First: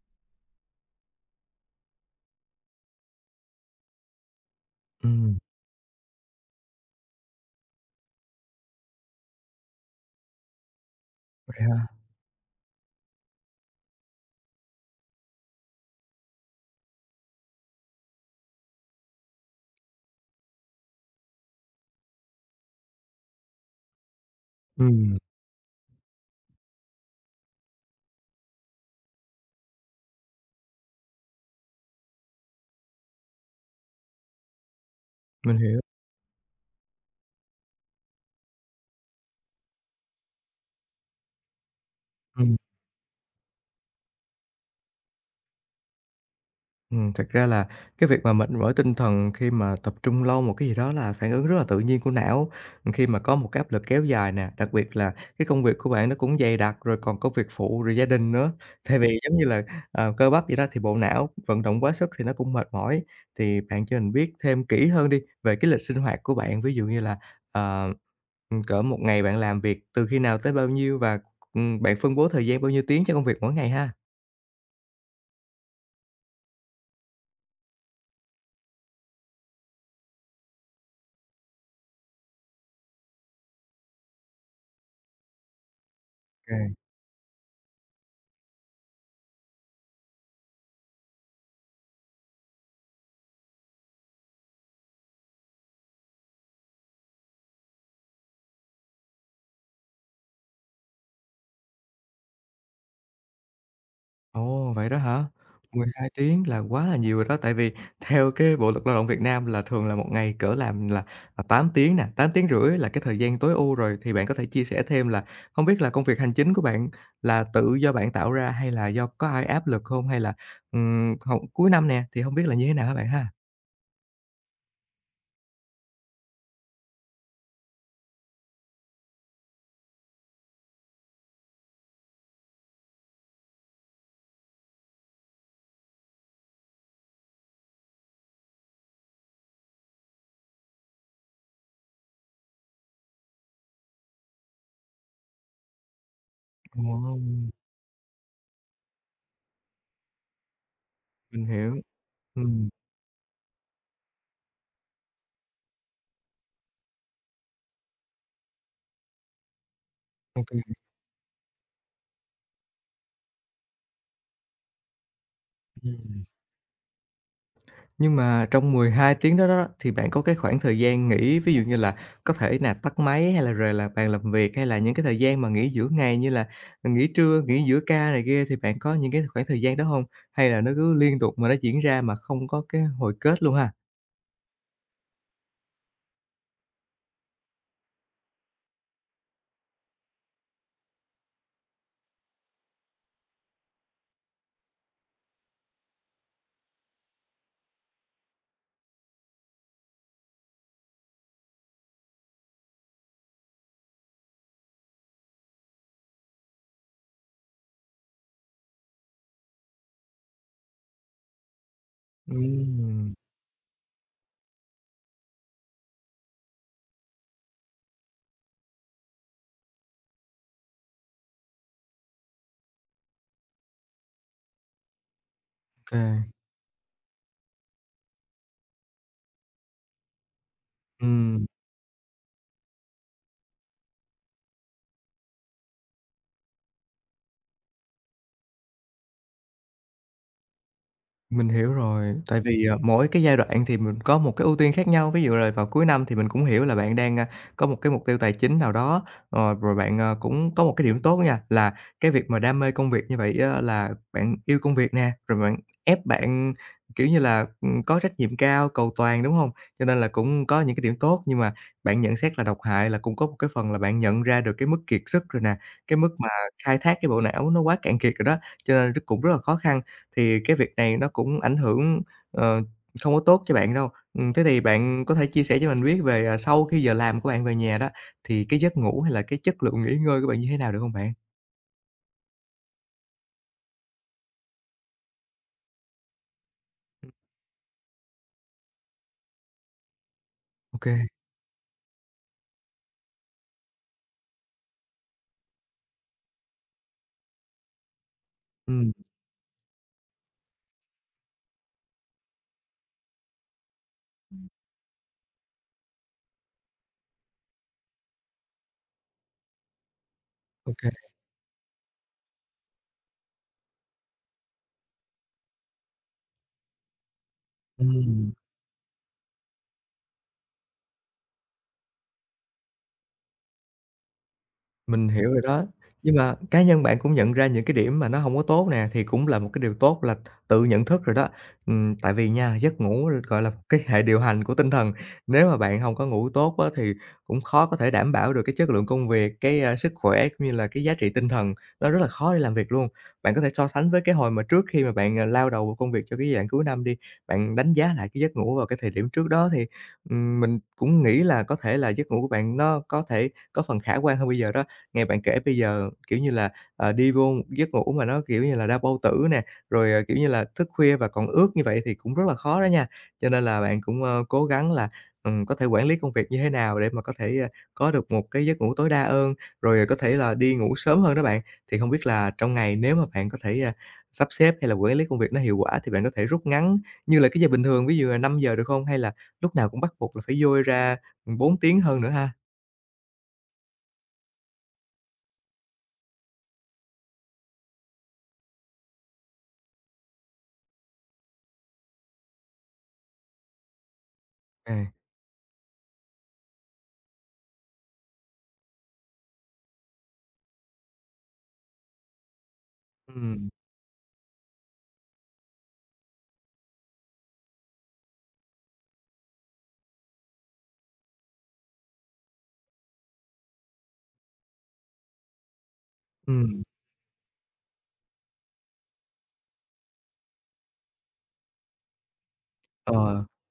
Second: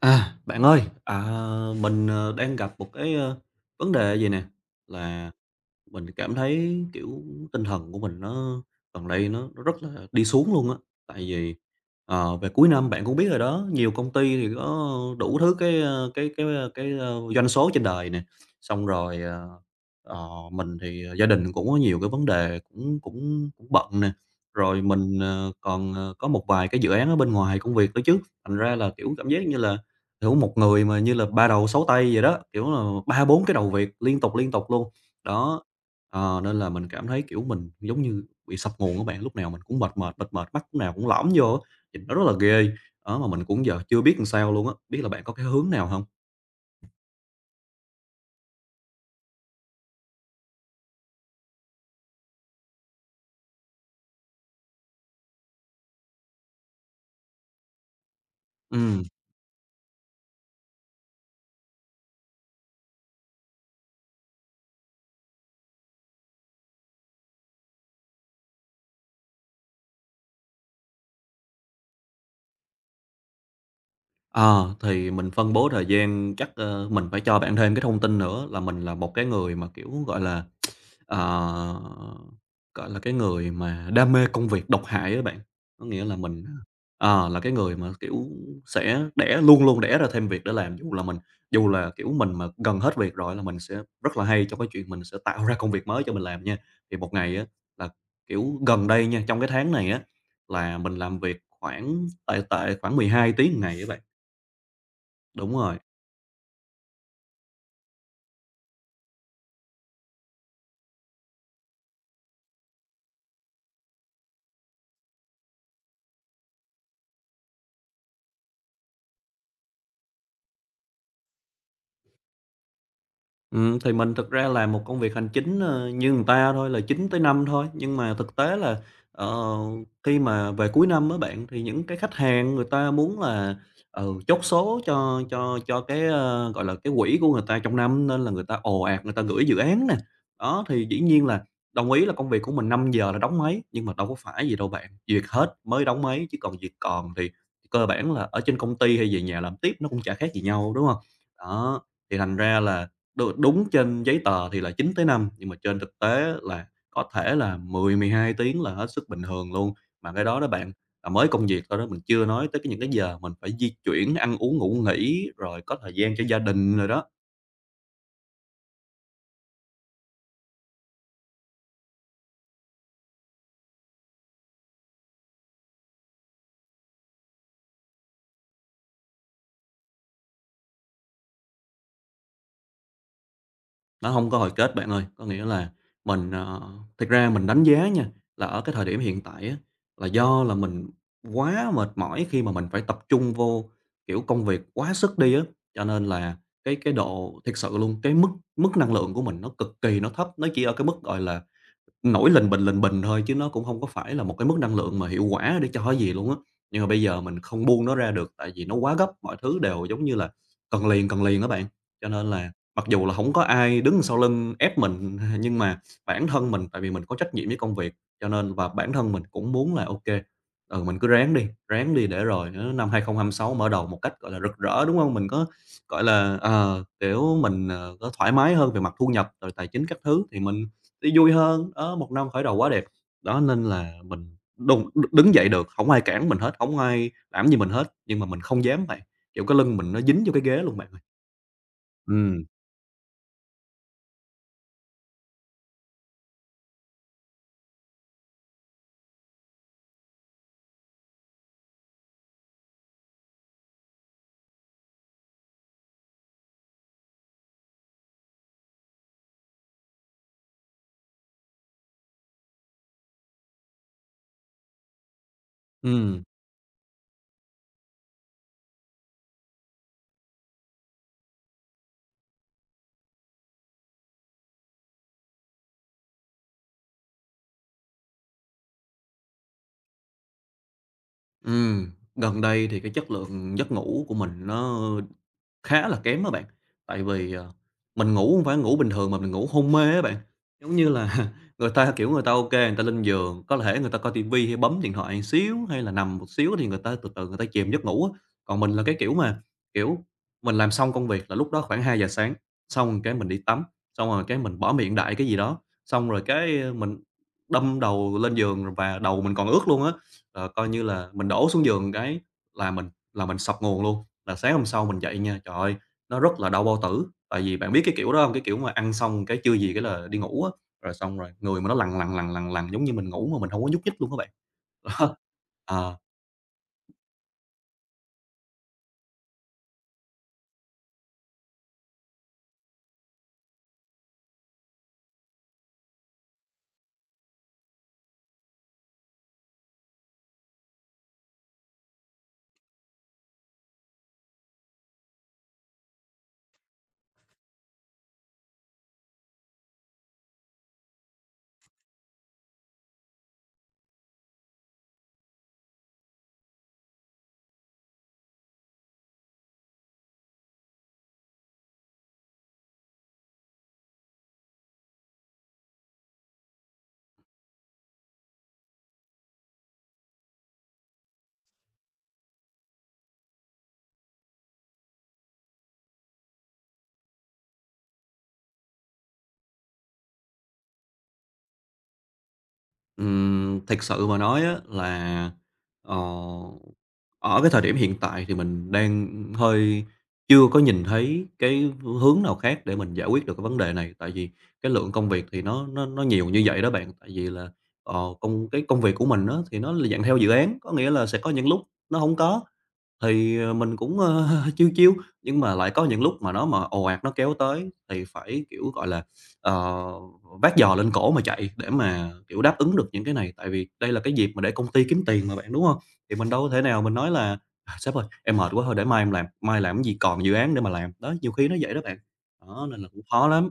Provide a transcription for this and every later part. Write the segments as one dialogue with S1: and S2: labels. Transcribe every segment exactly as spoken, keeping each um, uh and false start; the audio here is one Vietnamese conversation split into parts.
S1: À, bạn ơi, à, mình ờ, đang gặp một cái, ơ, vấn đề vầy nè, là
S2: Ừm,
S1: mình cảm thấy, kiểu, tinh thần của mình nó gần đây nó nó rất là đi xuống luôn á. Tại vì,
S2: vậy ha?
S1: ờ, về cuối năm bạn cũng biết rồi đó, nhiều công ty thì có đủ thứ cái, ơ, cái cái, cái, ơ, doanh số trên đời nè. Xong rồi, ờ, ờ, mình thì gia đình cũng có nhiều cái vấn đề cũng cũng cũng bận nè, rồi mình,
S2: Ừm,
S1: ờ, còn, ờ, có một vài cái dự án ở bên ngoài công việc nữa chứ. Thành ra là, kiểu, cảm giác như là, kiểu, một người mà như là ba đầu sáu tay vậy đó, kiểu là, ba bốn cái đầu việc liên tục, liên tục luôn.
S2: mình
S1: Đó,
S2: hiểu.
S1: ờ, nên là mình cảm thấy, kiểu, mình giống như bị sập nguồn các bạn, lúc nào mình cũng mệt mệt, mệt mệt, mắt lúc nào cũng lõm vô á, nhìn nó rất là
S2: Ừm,
S1: ghê. Đó, mà mình cũng giờ chưa biết làm sao luôn á, biết là bạn có cái hướng nào hông?
S2: ừm, Thật ra là cái việc mà mệt mỏi tinh thần khi mà tập trung lâu một cái gì đó là phản ứng rất là tự nhiên của não. Khi mà có một cái áp lực kéo dài nè, đặc biệt là cái công việc của bạn nó cũng dày đặc, rồi còn có việc phụ, rồi gia đình nữa. Tại
S1: Ừm,
S2: vì giống như là, ờ, cơ bắp vậy đó, thì bộ não vận động quá sức thì nó cũng mệt mỏi. Thì bạn cho mình biết thêm kỹ hơn đi về cái lịch sinh hoạt của bạn, ví dụ như là, ờ, ừm, cỡ một ngày bạn làm việc từ khi nào tới bao nhiêu và, ừm, bạn phân bố thời gian bao nhiêu tiếng cho công việc mỗi ngày ha?
S1: ờ, thì mình phân bố thời gian chắc, ơ, mình phải cho bạn thêm cái thông tin nữa là mình là một cái người mà, kiểu, gọi là. Ờ, Gọi là, cái người mà đam mê công việc độc hại á bạn, có nghĩa là mình,
S2: Kê.
S1: ờ, là cái người mà, kiểu, sẽ đẻ luôn luôn đẻ ra thêm việc để làm, dù là mình dù là, kiểu, mình mà gần hết việc rồi là mình sẽ rất là hay trong cái chuyện mình sẽ tạo ra công việc mới cho mình làm nha. Thì một ngày á là, kiểu, gần đây nha, trong cái tháng này á là mình làm việc khoảng tại tại khoảng mười hai tiếng một ngày á bạn,
S2: Ồ, vậy đó hả?
S1: đúng rồi.
S2: mười hai tiếng là quá là nhiều rồi đó, tại vì theo cái Bộ luật Lao động Việt Nam là thường là một ngày cỡ làm là, à, tám tiếng nè, tám tiếng rưỡi là cái thời gian tối ưu rồi. Thì bạn có thể chia sẻ thêm là không biết là công việc hành chính của bạn là tự do bạn tạo ra hay là do có ai áp lực không? Hay là, ừm, học cuối năm nè, thì không biết là như thế nào hả bạn ha?
S1: Ừm, thì mình thực ra làm một công việc hành chính, ơ, như người ta thôi là chín tới năm thôi, nhưng mà thực tế là, ờ, khi mà về cuối năm á bạn, thì những cái khách hàng người ta muốn là, ừ, chốt số cho cho cho cái, ơ, gọi là, cái quỹ của người ta trong năm, nên là người ta ồ ạt người ta gửi dự án nè. Đó, thì dĩ nhiên là đồng ý là công việc của mình năm giờ là đóng máy, nhưng mà đâu có phải gì đâu bạn, duyệt hết mới đóng máy, chứ còn duyệt còn
S2: Ồ,
S1: thì cơ bản là ở trên công ty hay về nhà làm tiếp nó cũng chả khác gì nhau, đúng không?
S2: mình hiểu.
S1: Đó, thì thành ra
S2: Ừm,
S1: là Đ đúng trên giấy tờ thì là chín tới năm nhưng mà trên thực tế là có thể là mười mười hai tiếng là hết sức bình thường luôn. Mà cái đó đó bạn,
S2: ô
S1: là mới công việc thôi đó, mình chưa nói tới cái những cái giờ mình phải di chuyển, ăn uống, ngủ nghỉ, rồi có thời gian cho
S2: ừm.
S1: gia đình rồi đó.
S2: Nhưng mà trong mười hai tiếng đó đó thì bạn có cái khoảng thời gian nghỉ, ví dụ như là có thể là tắt máy hay là rời là bàn làm việc, hay là những cái thời gian mà nghỉ giữa ngày như là nghỉ trưa, nghỉ giữa ca này kia thì bạn có những cái khoảng thời gian đó không? Hay là nó cứ liên tục mà nó diễn ra mà không có cái hồi kết luôn ha?
S1: Nó không có hồi kết bạn ơi. Có nghĩa là mình, ờ thực ra mình đánh giá nha, là ở cái thời điểm hiện tại á, là do là mình quá mệt mỏi khi mà mình phải tập trung vô, kiểu, công việc quá sức đi á, cho nên là cái cái độ thiệt sự luôn, cái mức mức năng lượng của mình nó cực kỳ nó thấp, nó chỉ ở cái mức, gọi là, nổi lình bình, lình bình thôi chứ nó cũng không có phải là một cái mức năng lượng mà hiệu quả để cho cái gì luôn á. Nhưng mà bây giờ mình không buông nó ra được, tại vì nó quá gấp, mọi thứ đều, giống như là, cần liền, cần liền đó bạn. Cho nên là mặc dù là
S2: Ừm,
S1: không có ai đứng sau lưng ép mình, nhưng mà bản thân mình, tại vì mình có trách nhiệm với công việc, cho nên và bản thân mình cũng muốn là ok, ừ, mình cứ ráng đi, ráng đi để rồi ờ, năm hai á năm sáu mở đầu một cách, gọi là, rực rỡ, đúng không? Mình có,
S2: ok kê.
S1: gọi là, ờ, kiểu, mình, ờ, có thoải mái hơn về mặt thu nhập rồi tài chính các thứ thì mình đi vui
S2: ừm.
S1: hơn, đó, một năm khởi đầu quá đẹp. Đó, nên là mình đùng đ đứng dậy được, không ai cản mình hết, không ai làm gì mình hết, nhưng mà mình không dám bạn, kiểu, cái lưng mình nó dính vô cái ghế luôn bạn ơi.
S2: Mình hiểu rồi, tại
S1: Ừm.
S2: vì, ờ, mỗi cái giai đoạn thì mình có một cái ưu tiên khác nhau. Ví dụ là vào cuối năm thì mình cũng hiểu là bạn đang, a, có một cái mục tiêu tài chính nào đó, ờ, rồi bạn, ờ, cũng có một cái điểm tốt nha, là cái việc mà đam mê công việc như vậy á là bạn yêu công việc nè, rồi bạn ép bạn, kiểu như là, ừm, có trách nhiệm cao, cầu toàn, đúng không? Cho nên là cũng có những cái điểm tốt, nhưng mà bạn nhận xét là độc hại là cũng có một cái phần là bạn nhận ra được cái mức kiệt sức rồi nè, cái mức
S1: Ừm,
S2: mà khai thác cái bộ não nó quá cạn kiệt rồi đó, cho nên rất cũng rất là khó khăn thì cái việc này nó cũng ảnh hưởng, ờ, không có tốt cho bạn đâu. Ừm, thế thì bạn có thể chia sẻ cho mình biết về, à, sau khi giờ làm của bạn về nhà đó, thì cái giấc ngủ hay là cái chất lượng nghỉ ngơi của bạn như thế nào được không bạn?
S1: ừm, Gần đây thì cái chất lượng giấc ngủ của mình nó khá là kém á bạn, tại vì, ờ, mình ngủ không phải ngủ bình thường mà mình ngủ hôn mê á bạn. Giống
S2: Ok
S1: như
S2: kê.
S1: là người ta, kiểu, người ta OK, người ta lên giường, có thể người ta coi tivi hay bấm điện thoại xíu hay là nằm một xíu thì người ta từ từ người ta chìm giấc ngủ á. Còn mình là
S2: Ừm,
S1: cái kiểu mà, kiểu, mình làm xong công việc là lúc đó khoảng hai giờ sáng, xong cái mình đi tắm, xong rồi cái mình bỏ miệng đại cái gì đó, xong rồi cái, ờ, mình đâm đầu lên giường và đầu mình còn ướt luôn á. Ờ, coi
S2: ô
S1: như là mình đổ xuống giường cái là mình là mình sập nguồn luôn. Là sáng hôm sau mình dậy nha, trời ơi, nó rất là đau bao tử. Tại vì bạn biết cái kiểu đó không? Cái kiểu mà ăn xong cái chưa gì cái là đi ngủ á, rồi xong rồi người mà nó lằn, lằn, lằn, lằn, lằn giống như mình ngủ mà mình không có nhúc nhích luôn các bạn.
S2: Mình
S1: Đó.
S2: hiểu rồi đó.
S1: Ờ.
S2: Nhưng mà cá nhân bạn cũng nhận ra những cái điểm mà nó hông có tốt nè, thì cũng là một cái điều tốt là tự nhận thức rồi đó. Ừm, tại vì nha, giấc ngủ, gọi là, cái hệ điều hành của tinh thần, nếu mà bạn hông có ngủ tốt á, thì cũng khó có thể đảm bảo được cái chất lượng công việc, cái, a, sức khỏe cũng như là cái giá trị tinh thần, nó rất là khó để làm việc luôn. Bạn có thể so sánh với cái hồi mà trước khi mà bạn, à, lao đầu vào công việc cho cái giai đoạn cuối năm đi, bạn đánh giá lại cái giấc ngủ vào cái thời điểm trước đó thì, ừm, mình cũng nghĩ là có thể là giấc ngủ của bạn nó có thể có phần khả quan hơn bây giờ đó. Nghe bạn kể bây giờ, kiểu như là, ờ, đi vô một giấc ngủ mà nó, kiểu như là, đau bao tử nè, rồi, ờ, kiểu như là, thức khuya và còn ướt như vậy thì cũng rất là khó đó nha. Cho nên là bạn cũng, ơ, cố gắng là, ừm, có thể quản lý công việc như thế nào để mà có thể, a, có được một cái giấc ngủ tối đa hơn, rồi ờ, có thể là đi ngủ sớm hơn đó bạn. Thì không biết là trong ngày nếu mà bạn có thể, a, sắp xếp hay là quản lý công việc nó hiệu quả thì bạn có thể rút ngắn như là cái giờ bình thường, ví dụ là năm giờ được không? Hay là lúc nào cũng bắt buộc là phải dôi ra, bốn tiếng hơn nữa ha?
S1: Ừm, thực sự mà nói á là, ờ, ở cái thời điểm hiện tại thì mình đang hơi chưa có nhìn thấy cái hướng nào khác để mình giải quyết được cái vấn đề này. Tại vì cái
S2: À,
S1: lượng công việc thì nó nó nó nhiều như vậy đó bạn, tại vì là, ờ, công cái công việc của mình đó thì nó là dạng theo dự án, có nghĩa là sẽ có những lúc nó không có, thì,
S2: ừm,
S1: ờ, mình cũng, ơ, chiêu chill, nhưng mà lại có những lúc mà nó mà ồ ạt nó kéo tới thì phải, kiểu, gọi là, ờ, vác giò lên cổ mà chạy để mà, kiểu, đáp ứng được những cái này. Tại vì đây là cái dịp mà để công ty kiếm tiền mà bạn, đúng không? Thì mình đâu có thể
S2: ừm,
S1: nào mình nói là "À, sếp ơi, em mệt quá thôi để mai em làm, mai làm cái gì còn dự án để mà làm." Đó, nhiều khi nó vậy đó bạn, đó, nên là cũng
S2: ờ.
S1: khó lắm.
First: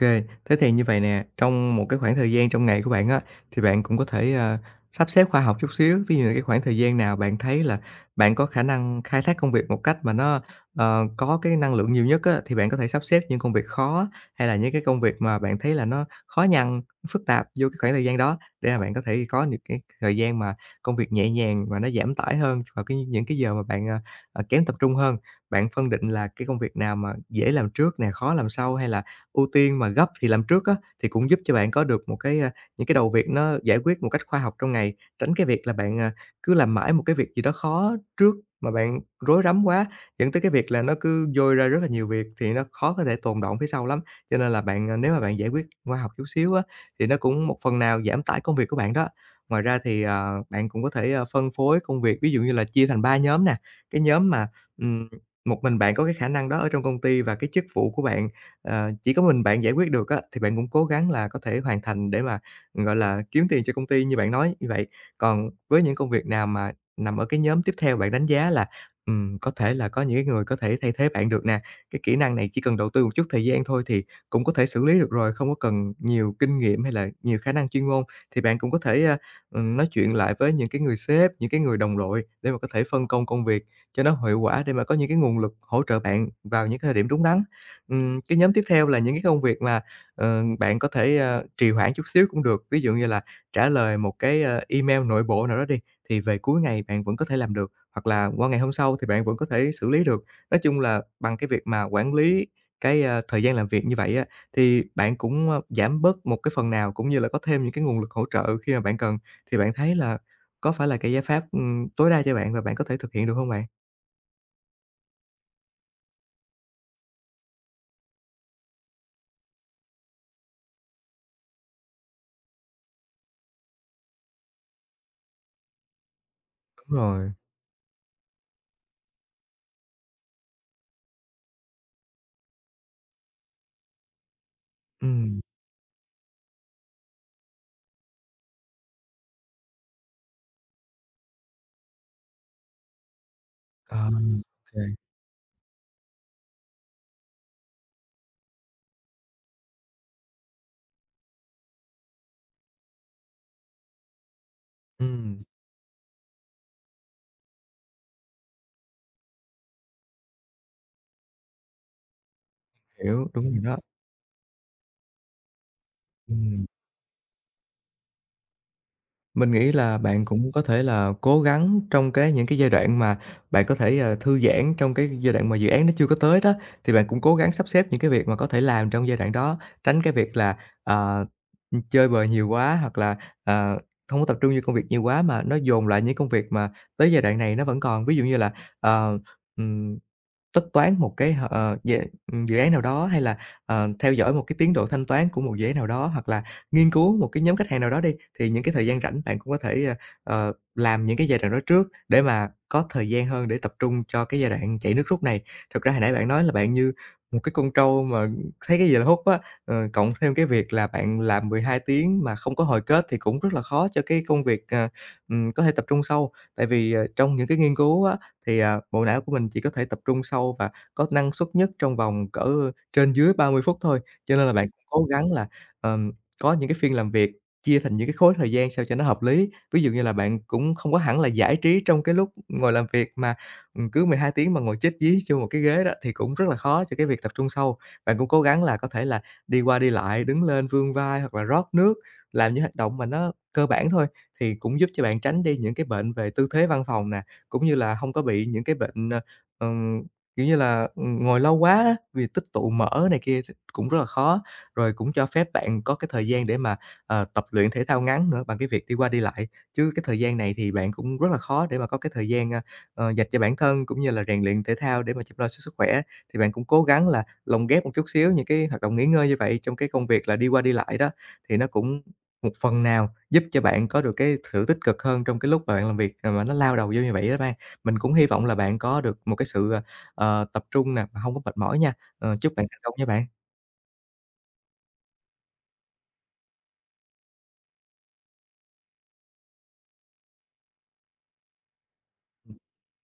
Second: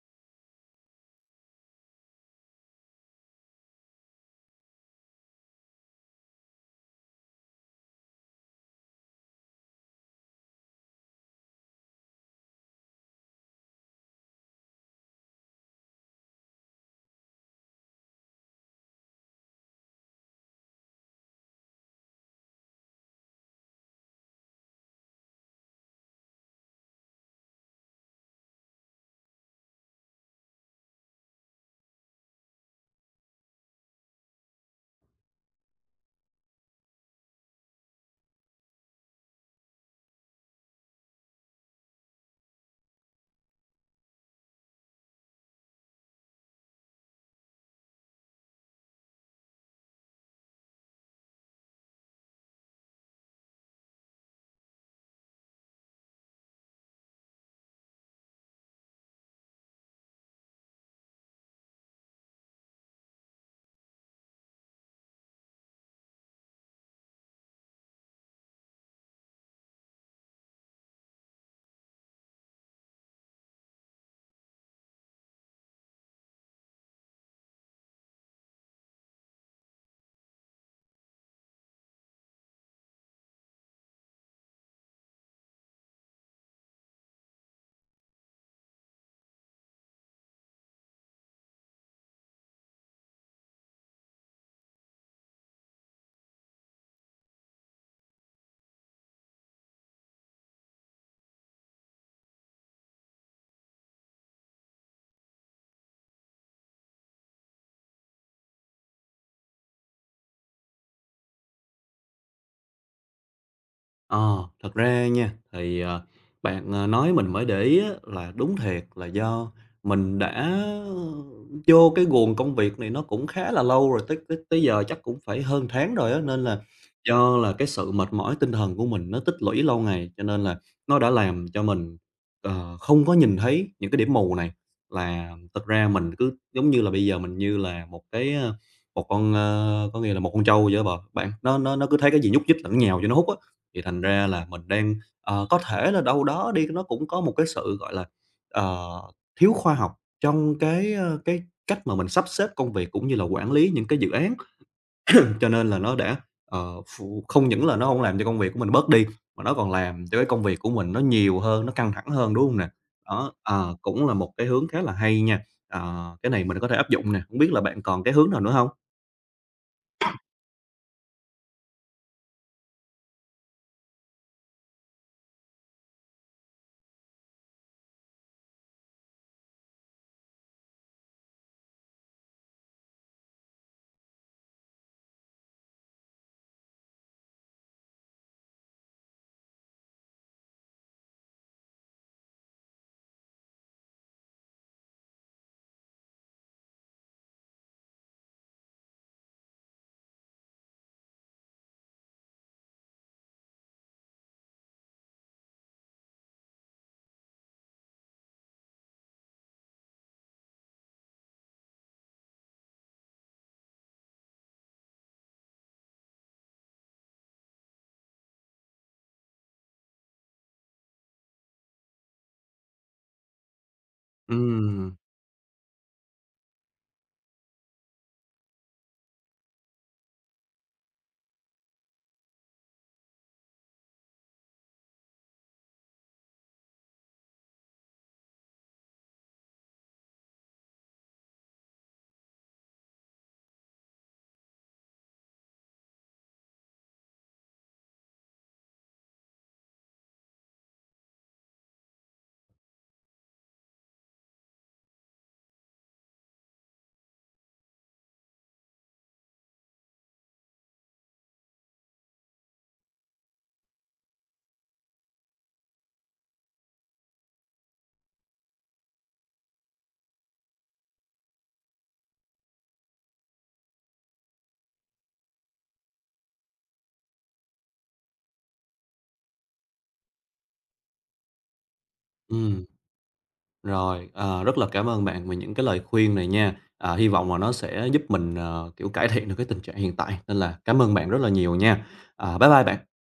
S2: OK, thế thì như vậy nè, trong một cái khoảng thời gian trong ngày của bạn á, thì bạn cũng có thể, ờ, sắp xếp khoa học chút xíu. Ví dụ như cái khoảng thời gian nào bạn thấy là bạn có khả năng khai thác công việc một cách mà nó, ờ, có cái năng lượng nhiều nhất á, thì bạn có thể sắp xếp những công việc khó, hay là những cái công việc mà bạn thấy là nó khó nhằn, nó phức tạp vô cái khoảng thời gian đó, để mà bạn có thể có được cái thời gian mà công việc nhẹ nhàng và nó giảm tải hơn vào cái những cái giờ mà bạn, ờ, ờ, kém tập trung hơn. Bạn phân định là cái công việc nào mà dễ làm trước nè, khó làm sau hay là ưu tiên mà gấp thì làm trước á, thì cũng giúp cho bạn có được một cái, a, những cái đầu việc nó giải quyết một cách khoa học trong ngày, tránh cái việc là bạn, à, cứ làm mãi một cái việc gì đó khó trước mà bạn rối rắm quá, dẫn tới cái việc là nó cứ dôi ra rất là nhiều việc thì nó khó có thể tồn đọng phía sau lắm. Cho nên là bạn, à, nếu mà bạn giải quyết khoa học chút xíu á, thì nó cũng một phần nào giảm tải công việc của bạn đó. Ngoài ra thì, ờ, bạn cũng có thể, ờ, phân phối công việc, ví dụ như là chia thành ba nhóm nè, cái nhóm mà, ừm, một mình bạn có cái khả năng đó ở trong công ty và cái chức vụ của bạn ờ, chỉ có mình bạn giải quyết được á, thì bạn cũng cố gắng là có thể hoàn thành để mà, gọi là, kiếm tiền cho công ty như bạn nói như vậy. Còn với những công việc nào mà nằm ở cái nhóm tiếp theo bạn đánh giá là, ừm, có thể là có những cái người có thể thay thế bạn được nè, cái kỹ năng này chỉ cần đầu tư một chút thời gian thôi thì cũng có thể xử lý được rồi, không có cần nhiều kinh nghiệm hay là nhiều khả năng chuyên môn, thì bạn cũng có thể, a, ừm, nói chuyện lại với những cái người sếp, những cái người đồng đội để mà có thể phân công công việc cho nó hiệu quả để mà có những cái nguồn lực hỗ trợ bạn vào những cái thời điểm đúng đắn. Ừm, cái nhóm tiếp theo là những cái công việc mà, ờ, bạn có thể, ờ, trì hoãn chút xíu cũng được, ví dụ như là trả lời một cái, ờ, email nội bộ nào đó đi, thì về cuối ngày bạn vẫn có thể làm được, hoặc là qua ngày hôm sau thì bạn vẫn có thể xử lý được. Nói chung là bằng cái việc mà quản lý cái, a, thời gian làm việc như vậy á, thì bạn cũng, ơ, giảm bớt một cái phần nào cũng như là có thêm những cái nguồn lực hỗ trợ khi mà bạn cần. Thì bạn thấy là có phải là cái giải pháp, ừm, tối đa cho bạn và bạn có thể thực hiện được không bạn?
S1: Ờ, thật ra nha, thì, ờ, bạn, ờ, nói mình mới để ý á, là đúng thiệt là do mình đã vô cái guồng công việc này nó cũng khá là lâu rồi, tới tới tới giờ chắc cũng phải hơn tháng rồi á, nên là
S2: Đúng rồi.
S1: do là cái sự mệt mỏi tinh thần của mình nó tích lũy lâu ngày, cho nên là nó đã làm cho mình, ờ, không có nhìn thấy những cái điểm mù này. Là
S2: Ừm,
S1: thật ra mình cứ giống như là bây giờ mình như là một cái, ơ, một con, ơ, có nghĩa là một con trâu vậy á bò bạn, nó nó nó cứ thấy cái gì nhúc nhích là nó nhào vô nó hút á. Thì thành
S2: À,
S1: ra
S2: ừm,
S1: là mình đang ờ, có thể là đâu đó đi nó cũng có một cái sự, gọi là, ờ, thiếu khoa học trong cái, ơ, cái cách mà mình sắp xếp công việc cũng như là quản lý những cái dự án.
S2: ừm.
S1: Cho nên là nó đã, ờ, phụ không những là nó không làm cho công việc của mình bớt đi, mà nó còn làm cho cái công việc của mình nó nhiều hơn, nó căng thẳng hơn, đúng không nè?
S2: Hiểu,
S1: Đó,
S2: đúng rồi
S1: ờ,
S2: đó.
S1: cũng là một cái hướng khá là hay nha. Ờ, cái này mình
S2: Ừm,
S1: có thể áp dụng nè, không biết là bạn còn cái hướng nào nữa không?
S2: mình nghĩ là bạn cũng có thể là cố gắng trong cái những cái giai đoạn mà bạn có thể, ờ, thư giãn trong cái giai đoạn mà dự án nó chưa có tới đó, thì bạn cũng cố gắng sắp xếp những cái việc mà có thể làm trong giai đoạn đó, tránh cái việc là, ờ, chơi bời nhiều quá hoặc là, ờ, không có tập trung như công việc nhiều quá mà nó dồn lại những công việc mà tới giai đoạn này nó vẫn còn. Ví dụ như là, ờ, ừm tất toán một cái, ờ, về, dự án nào đó hay là, ờ, theo dõi một cái tiến độ thanh toán của một dự án nào đó, hoặc là nghiên cứu một cái nhóm khách hàng nào đó đi, thì những cái thời gian rảnh bạn cũng có thể, ờ, ờ, làm những cái giai đoạn đó trước để mà có thời gian hơn để tập trung cho cái giai đoạn chạy nước rút này. Thực ra hồi nãy bạn nói là bạn như một cái con trâu mà thấy cái gì là hút á, ờ, cộng thêm cái việc là bạn làm mười hai tiếng mà không có hồi kết thì cũng rất là khó cho cái công việc, ờ, ừm, có thể tập trung sâu. Tại vì, ờ, trong những cái nghiên cứu á, thì, à, bộ não của mình chỉ có thể tập trung sâu và có năng suất nhất trong vòng cỡ trên dưới ba mươi phút thôi.
S1: ừ
S2: Cho nên là bạn cũng cố gắng là, ờm, có những cái phiên làm việc chia thành những cái khối thời gian sao cho nó hợp lý. Ví dụ như là bạn cũng không có hẳn là giải trí trong cái lúc ngồi làm việc mà, ừm, cứ mười hai tiếng mà ngồi chết dí vô một cái ghế đó thì cũng rất là khó cho cái việc tập trung sâu. Bạn cũng cố gắng là có thể là đi qua đi lại, đứng lên, vươn vai hoặc là rót nước, làm những hoạt động mà nó cơ bản thôi, thì cũng giúp cho bạn tránh đi những cái bệnh về tư thế văn phòng nè cũng như là không có bị những cái bệnh, ờ, ừm, kiểu như là, ngồi lâu quá á, vì tích tụ mỡ này kia th cũng rất là khó. Rồi cũng cho phép bạn có cái thời gian để mà, ờ, tập luyện thể thao ngắn nữa bằng cái việc đi qua đi lại, chứ cái thời gian này thì bạn cũng rất là khó để mà có cái thời gian, a, ờ, dành cho bản thân cũng như là rèn luyện thể thao để mà chăm lo cho sức khỏe. Thì bạn cũng cố gắng là lồng ghép một chút xíu những cái hoạt động nghỉ ngơi như vậy trong cái công việc là đi qua đi lại đó, thì nó cũng một phần nào giúp cho bạn có được cái sự tích cực hơn trong cái lúc bạn làm việc, à, mà nó lao đầu vô như vậy đó bạn. Mình cũng hy vọng là bạn có được một cái sự, ờ, ờ, tập trung nè, mà không có mệt mỏi nha. Ờ, chúc
S1: ừ
S2: bạn thành công nha bạn.
S1: Rồi, ờ, rất là cảm ơn bạn về những cái lời khuyên này nha. À, hy vọng là nó sẽ giúp mình, ờ, kiểu, cải thiện được cái tình trạng hiện tại, nên là cảm ơn bạn rất là nhiều nha. À, bye bye bạn.